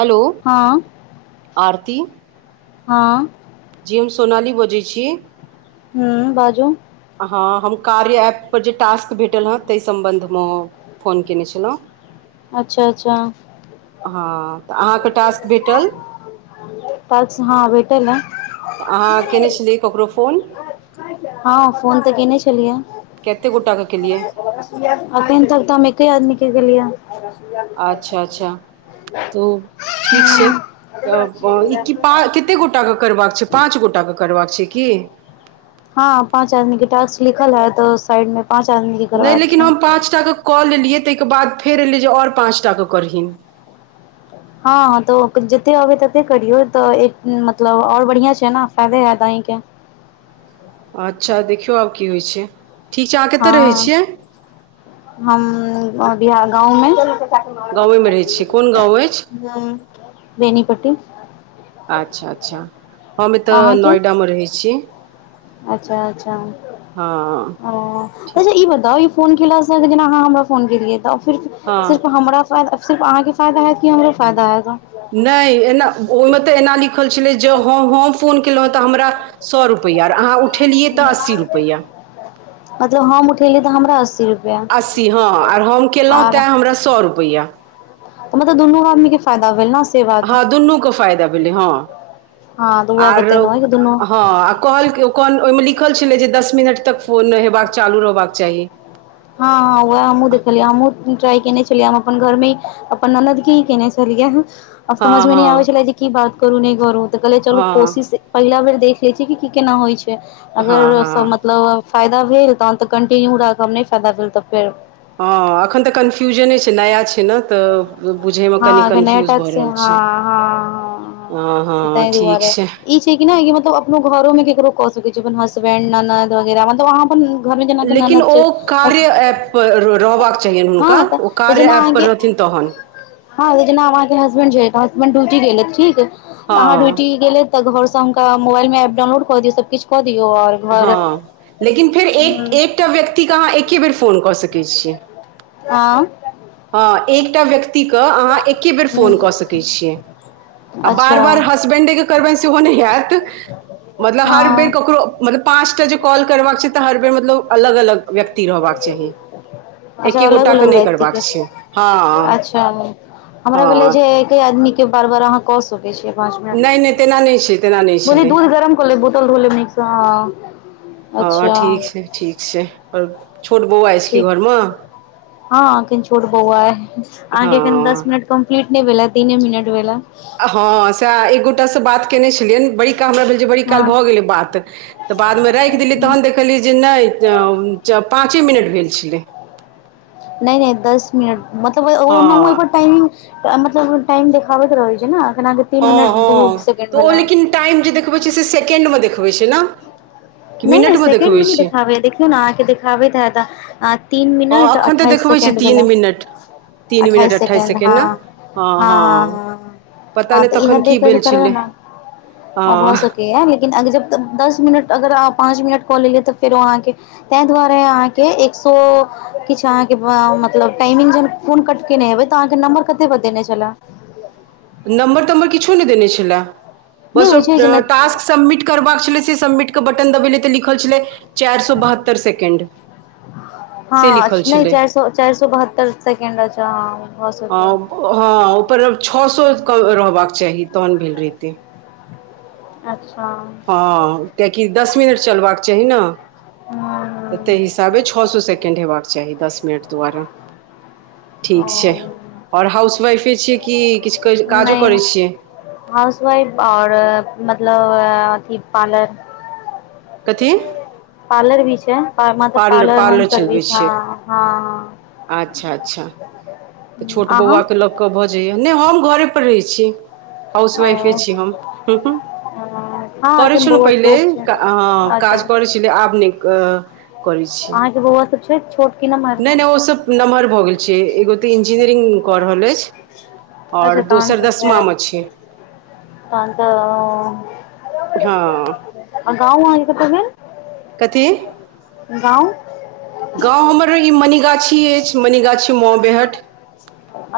Hello हँ आरती हँ जी हम सोनाली बजै छी हूँ बाजू हँ हम कार्य ऐप पर जे टास्क भेटल हँ ताहि सम्बन्ध मऽ फोन केने छलौ अच्छा अच्छा हँ तऽ अहाँकेँ टास्क भेटल टाक्स हँ भेटल हँ अहाँ केने छलियै ककरो फोन हँ फोन तऽ कयने छलियै कतेक गोटाके केलियै अखैन तक तऽ हम एके आदमीकेँ केलियै अच्छा अच्छा तऽ ठीक छै हँ [inaudible] तऽ ई टिपा कते गोटाके करबाक छै पाँच गोटा केँ करबाक छै की हँ पाँच आदमीे टास्क लिखल हैत ओ साइड मे पाँच आदमीकेँ नहि लेकिन हम पाँचटाकेँ कऽ लेलियै ताहिके बाद फेर एयलै जे और पाँचटाकेँ करहीन हँ तो जते अबे तते करियौ तऽ एक मतलब आओर बढ़िया छै नऽ फायदे आहिकेँ अच्छा देखियौ आब की होइ छै ठीक छै अहाँ कतय रहै हँ छियै हम अभि हँ गाँवमे गाँवे मे रहै छी कोन गाँव अछि हूँ बेेनीपट्टी अच्छा अच्छा हम एतय अहाँके नोएडा मे रहै छी अच्छा अच्छा हँ ओ तऽ ठीक अच्छा ई बताउ ई फोन केलासँ जेना अहाँ हमरा फोन केलियै तऽ फिर हँ सिर्फ हमरा फायदा आब सिर्फ अहाँके फायदा हैत कि हमरो फायदा हैत नहि एना ओहिमे तऽ एना लिखल छलै जँ हम फोन केलहुँ हँ तऽ हमरा सौ रुपैया आर अहाँ उठ मतलब हम उठेलियै तऽ हमरा अस्सी रुप अस्सी हँ आर हम केलहुँ तैं हमरा सौ रुपैया तऽ मतलब दुनू आदमी के हँ दुनू के फायदा भेलै हँ हँ तऽ उएह आरो बतेलहुँ दुनू हँ आ कहलकै ओहिमे कॉल ओहिमे लिखल छलै जे दस मिनट तक फोन हेबाक चालू रहबाक चाही हँ हँ व‌एह हमहुँ देखलियै हमहुँ ट्राई केने छेलियै हम अपन घर मे अपन ननद के ही केने छलियै केलियै आब हँ समझमे नै आबे हँ छलै जे की बात करू नहि करू तऽ कहलियै चलू हँ कोशिश पहिला बेर देख लै छियै कि की केना होइ छै हँ अगर सँ हँ मतलब फायदा भेल तहन तऽ कंटिन्यू राखब नहि फायदा भेल तऽ फेर हँ एखन तऽ कन्फ्यूजने छै नया छै ने तऽ बुझैमे कनी नया कन्फ्यूज भऽ टास्क रहल हँ छै हँ हँ हँ ताहि दुआरे ई छै कि नै कि मतलब अपनो घरो मे केकरो कऽ सकै छियै अपन हसबेंड ननद वगरा मतलब अहाँ अपन घरमे जेनाकि लेकिन ननद छै ओ कार्य ऐप पर रहबाक चाहि हँ हुनका ओ तऽ कार्य जेना ऐप पर अहाँके रहथिन तहन हँ जेना आब अहाँ के हसबैंड छैथ हसबैंड ड्यूटी गेलैथ ठीक तऽ हाँ हँ ड्यूटी गेलै तऽ घर से हुनका मोबाइलमे एप डानलोड कऽ दयौ सब किछ कऽ दियौ और हँ लेकिन फेर एक एकटा व्यक्तिके अहाँ एके बेर फोन कऽ सकैत छियै हँ हँ एकटा व्यक्तिकेँ अहाँ एके बेर फोन कऽ सकैत छियै आ बार अच्छा बार हसबेंडे के करबनि सेहो नहि हैत मतलब हर बेर हँ ककरो मतलब पाँचटा जे कॉल करबाक छै तऽ हर बेर मतलब अलग अलग व्यक्ति रहबाक चाही अच्छा एके अलग गोटाके अलग नहि व्यक्ति करबाक के छै हँ अच्छा हमरा भेलै हँ जे एके आदमी के बार बार अहाँ कऽ सकै छियै पांच नहि नहि तेना नहि छै तेना नहि मिनट भोली छलै दूध गरम कऽ लेब बोतल धोे लेब नीकसँ हँ हँ अच्छा ठीक छै ठीक छै आर छोट बौआ अछि की ठीक घरमे हँ एखन छोट बौआ अइ अहाँके एखन दस हँ मिनट कम्प्लीट नहि भेल ये तीने मिनट भेल ये हँ स‌एह एकगोटा से बात केने छलियनि बड़ी का हमरा भेल जे बड़ी काल भऽ गेलै बात तऽ बादमे राखि देलियै हँ तहन देख लियै जे नहि पाँचे मिनट भेल छेलै नहि नहि दस मिनट मतलब हँ ओनाहु एहिपर टाइमिंग तऽ मतलब टाइम देखाबैत रहैत छै ने एखन अहांके तीन हँ मिनट दू हँ सेकेंड तऽ भेल ओ ये लेकिन टाइम जे देखबै छै से केण्डमे देखबै छै ने कि नहि नहि मिनटमे सेकेंड मे देखबै नहि छै देखाबै है देखियौ ने अहाँके देखाबैत हैत आ तीन हँ मिनट एखन तऽ अट्ठाइस देखबै छै सेकेण्ड भेलै तीन मिनट तीन मिनट अट्ठाइस सेकेंड हँ ने हँ हँ हँ पता हँ नहि तऽ इएह तखन की देख कऽ जे भेल करबै छलै न हँ भऽ सकैये लेकिन अगर जब तक दस मिनट अगर अहाँ पाँच मिनट कऽ लेलियै तऽ फेरो अहाँके ताहि दुआरे अहाँके एक सौ किछु अहाँके मतलब टाइमिंग जहन फोन कट केने हेबै तऽ अहाँके नम्बर कते बतेने छलै नमबर तमर किछो नहि छलाह नहि बस होइ छै जेना टास्क सबमिट करबाक छलै से सबमिट क बटन दबेलियै तऽ लिखल छलै चारि सौ बहत्तर सेकेंड से हँ लिखल नहि छलै चार सौ चार सौ बहत्तर सेकेंड अछि है भ हँ सकय ये हँ ओहिपर छओ सए रहबाक चाही तहन भेल रेहते अच्छा हँ कियाकि दस मिनट चलबाक चाही ने तऽ हँ ताहि ताबे छौ सौ सेकेण्ड हेबाक चाही दस मिनट द्वारा ठीक छै ओ आओर हाउसवाइफे छियै कि किछु काजो करै छियै हाउस वाइफ आओर मतलब अथि पार्लर कथी पार्लर भी छै मतलब पार्लर होम सर्विस हँ हँ अच्छा अच्छा तऽ छोट अहाँ बौआकेँ लऽ कऽ भऽ जाइए नहि हम घरेपर रहै छी हाउसवाइफे ओ छी हम हँ करय एखन छलो बौआ पहिले छोट छै अच्छा काज कर छलै आब नए क करय छियै अहाँके बौआ सब छै छोट कि नमहर नहि नहि ओ सब नम्हर भऽ गेल छै एगो तऽ इंजीनियरिंग कऽ रहल अछि अच्छा आओर तहन दोसर तऽ दसमा फेर मे छै तहन तऽ ओ हँ आ गाँव अहाँ कत दिन कथी गाँव गाँव हमर ई मनिगाछी अछि मनिगाछी माऊ बेहट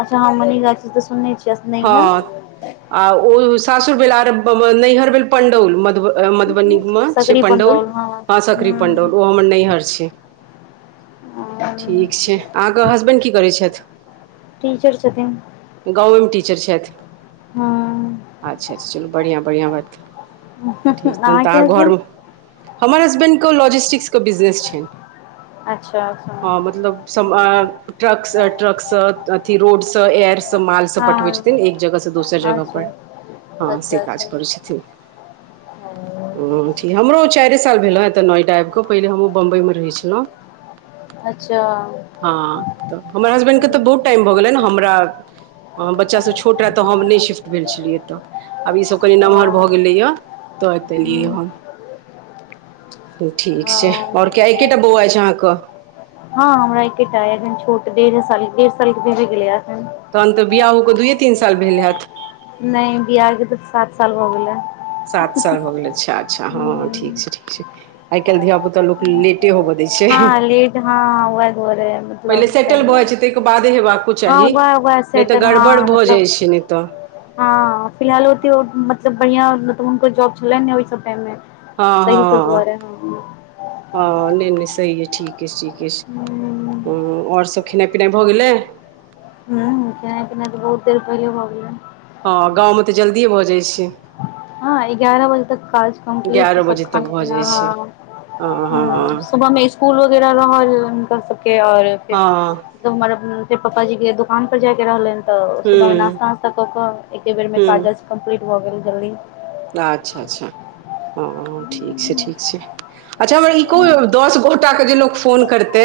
अच्छा हँ मनीगाछी तऽ सुनने छी हँ आ ओ सासुर भेल आर नैहर भेल पण्डौल मधुब मधुबनीमे छै पण्डौल हँ सकरी पण्डौल ओ हमर नैहर छै ठीक छै अहाँके हसबैंड की करैत छथि टीचर छथिन गाँवमे टीचर छथि हँ अच्छा चलू बढ़िआँ बढ़िआँ बात ठीक तन अहाँके तऽ हसबैंड घरमे हमर हसबैंडके लॉजिस्टिक्स के बिजनेस छनि अच्छा अच्छा हँ मतलब ट्रक ट्रक से अथी रोड से एयर से माल सब पठवे छै तहम हँ एक जगह से दोसर जगह अच्छा पर अहाँ अच्छा से काज अच्छा करय छथिन ह्म ठीक हमरो ओ चारिए साल भेल ह एतऽ नोएडा आबि कऽ पहिले हमहँ बम्बइमे रहै छलहुँ अच्छा हँ तऽ हमर हसबेंड के तऽ बहुत टाइम भऽ गेले ने हमरा बच्चासभ छोट रहै तऽ हम नहि शिफ्ट भेल छलियै एतय आब ईसभ कनी नमहर भऽ हँ गेलैएा तऽ एत एलियै हम [inaudible] ठीक छै और केटा बौआ अछि अहाँके हँ हमरा एकेटा एखन छोट डेढ साल डेढ़ साल के भी भ गेलै एखन तहन तऽ बियाह होके दुइए तीन साल भेल होयैत नहि बियाह के तऽ सात साल हो गेलै सात साल हो गेलै अच्छा अच्छा हँ हूँ ठीक छै ठीक छै आइ काल्हि धिया पुता एतए लोग लेटे होबय दय छै हँ लेट हँ वएह दुआरे [inaudible] मतलब पहिले ताहि सेटल भ जाए छै दुआरे तेयके बादे हेबाके हँ चाही वएह वएह नय तऽ सेटल गड़बड़ हँ भऽ मतलब जाइ छै ने तऽ हँ फिलहाल ओत मतलब बढ़िआ मतलबो जॉब छलै ने ओइ सब टाइम ह, तहि सब ह, दुआरे हँ ह नहि नहि सही है ठीके ठीके हं आओर सब खेनाइ पिनाइ भऽ गेलै ह कि नय किना तऽ बहुत देरपे भबलै हँ गाँवमे तऽ जल्दिए भऽ जाइ छै हँ एगारह बजे तक काज कम्प्लीट एगारह सब बजे तक खाना भऽ पीना जाइ छै ह हँ हँ ह सुबहमे इसकुल वगैरह रहल हुनका सबके आओर फेर हँ त हमर फेर पपाजी के दुकान पर जाय के रहल ह तऽ सुबहमे ह्म नास्ता नास्ता कऽ कऽ एके बेरमे काज ह्म अइछ छै कम्प्लीट भऽ गेल जल्दी अच्छा अच्छा ह ठीक छै ठीक छै अच्छा हमरा ई दस गो के जे लोक फोन करतै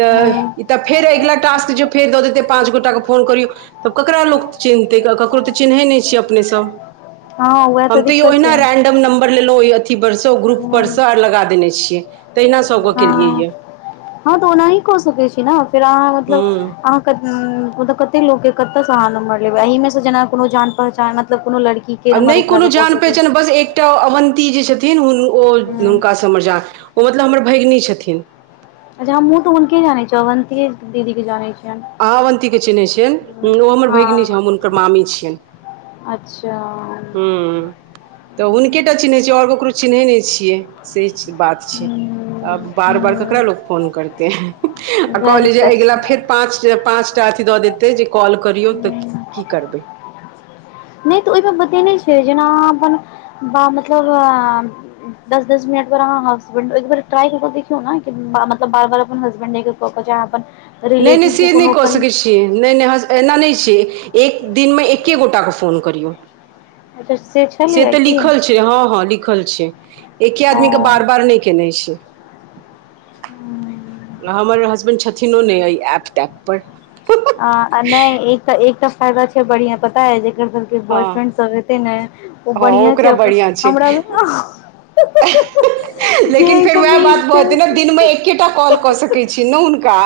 त ह इ त फेर अगिला टास्क जे फेर दऽ देतै पाँच गोटाके फोन करियौ तब ककरा लोक चिन्हतै ककरो तऽ चिन्है नय छियै अपनेसँ हं हम तऽ यो न रेंडम नंबर लेलो ओय अथी थी परसँ ओ ग्रुप परसँ आ लगा देने छियै तहिना सबके केलियै हँ यऽ हँ तऽ ओनाही कऽ सकै छी ने फेर अहाँ मतलब हूँ अहाँ कत मतलब कते लोग के कते सहा नंबर लेबे एह में जेना कोनो जान पहचान मतलब कोनो लड़की आ नय कोनो जान पहचान बस एक एकटा अवन्ती जे छथिन ओ ह हुनकासँ स [unintelligible] ओ मतलब हमर भगिनी छथिन अच्छा हमु तऽ हुनके जानय छी अवन्ततीय दीदी के जाने छि अह अवन्तीके चिन्है छियैन ओ हमर भगिनी छै हँ हम हुनकर मामी छियनि अच्छा हं तऽ हुनके टा चिन्हैत छियै ओर ककरो चिन्है नय छियै से बात छै हूँ तऽ आब बार बार ककरा हूँ लोक फोन करतै आ वैह कहली जे दिक्कत छै अगिला हूँ फेर पाँच के पाँच टा अथी दऽ दैते जे कॉल करियौ तऽ की करबै नइ तऽ ओइमे बतेने छै जेना अपन बा मतलब दस दस मिनट पर अहाँ हसबैंड एक बार ट्राय कऽ क देखियौ न मतलब बार बार अपन हसबैंड क क जा अपन नय नय रिलेटिव के से नय कोनो क कहियो सकय छी नय नय एना नय छै एक दिनमे एके गोटाके फोन करियौ अच्छा से से छलैये तऽ की लिखल छै हँ हँ लिखल छै एके ओ आदमीके बार बार नहि केने छै हम्म। हमर हसबैंड छथिन ओने सइ ऐप तैप पर आ हँ अ नय एक त एकटा फायदा छै बढ़िया पता अय जकर बॉयफ्रेंड सब हेतय ने ओ हँ बढ़िआँ छै ओकरा अपन बढ़िआँ छै हमरामे लेकिन फेर वएह सबमे बात भऽ जेतै ने इंट्रेस्ट दिनमे एकेटा कॉल कऽ सकै छी ने हुनका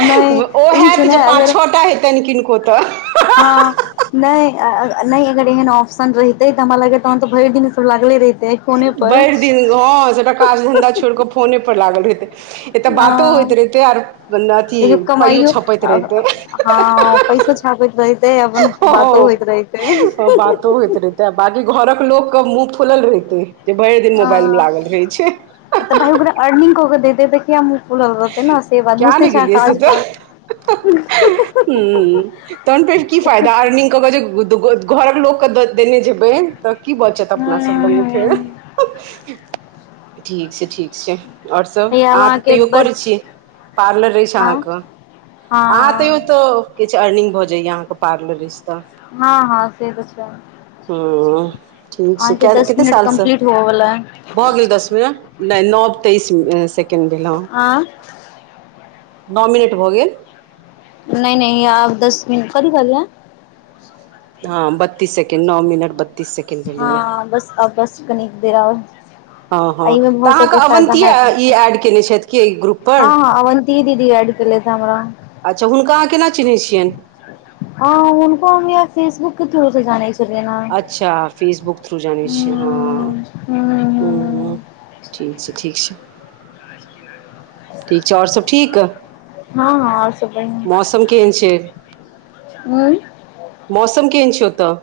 नय ई छै हैत ने पाँच अगर छओटा हेतनि किनको तऽ हँ नहि नहि अगर एहन ऑप्शन रहिते तऽ हमरा लागे तहन तो भरि दिन सब लागले रहितेै भरि दिन हँ सबटा काज धंधा छोड़ कऽ फोने पर लागल हेतै एतऽ अ बातो होइत रहिते आर अथी देखियौ पाइयो कमाइयो छपैत रहिते हँ पैसो छापैत रहितै अपन बातो होइत रहितै तऽ बाँकी घरक लोकके मुँह खोलल रहितै जे भरि दिन मोबाइल में ह लागल रहै छै तऽ भाइ ओकरा अर्निग कऽ के देते तऽ किया मुँह खुलल रहतै ने से बात किया बूझते नहि छै गेलियै काज कऽ ह। हू, तहन फेर कि फायदा अर्निग कऽ कऽ जे घरक लोकके देने जेबै तऽ की बचत ह अपना सभ लगमु फेर। ठीक छै, ठीक छै। आओर सभ आब अहाँ तऽ अहाँके तैयो बस करै छियै पार्लर रहै छैज़ हँ अहाँकेँ हँ अहाँ तैयो किछु अर्निग भऽ जाइया अहाँकेँ पार्लर रस तऽ हँ से तऽ छै। हँ ठीक छै अहाँकेँ क दस कतेक मिनट सालसँ कम्प्लीट होवला है। भऽ गेल दस मिनट नहि नओ तेइस सिकांड भेलहुँँ आ नओ मिनट भऽ गेल। नहि नहि आब दस मिनट कथि कहलियै। हँ, बत्तीस सेकोंड नओ मिनट बत्तीस सेकेण्ड भेलैए हँ बस बस नीक दे रह हँ हँ एहिमे तऽ बहुत सारके अहाँके फायदा अवन्ती है, तके ई एड कयने छथि कि ग्रुपपर हँ, हँ अन कि दीदी अड कलै स हम्र अच्छा हुनका अहाँ केना चिन्हैत छिय। हँ उनको हम फेसबुक के थ्रू से जानै छै। अच्छा, फेसबुक थ्रू जान छियै हूँ हूँ हँ। हूँ ठीक छै, ठीक छै। ठीक छै, आओर सभ ठीक हँ हँ आओर मौसम केहन छै। हाँ मौसम केहन छै ओतऽ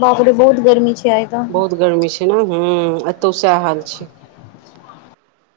बापरे बहुत गर्मी छै, आइ तऽ बहुत गरमी छै, ने हँ एतौ सएह हाल छै।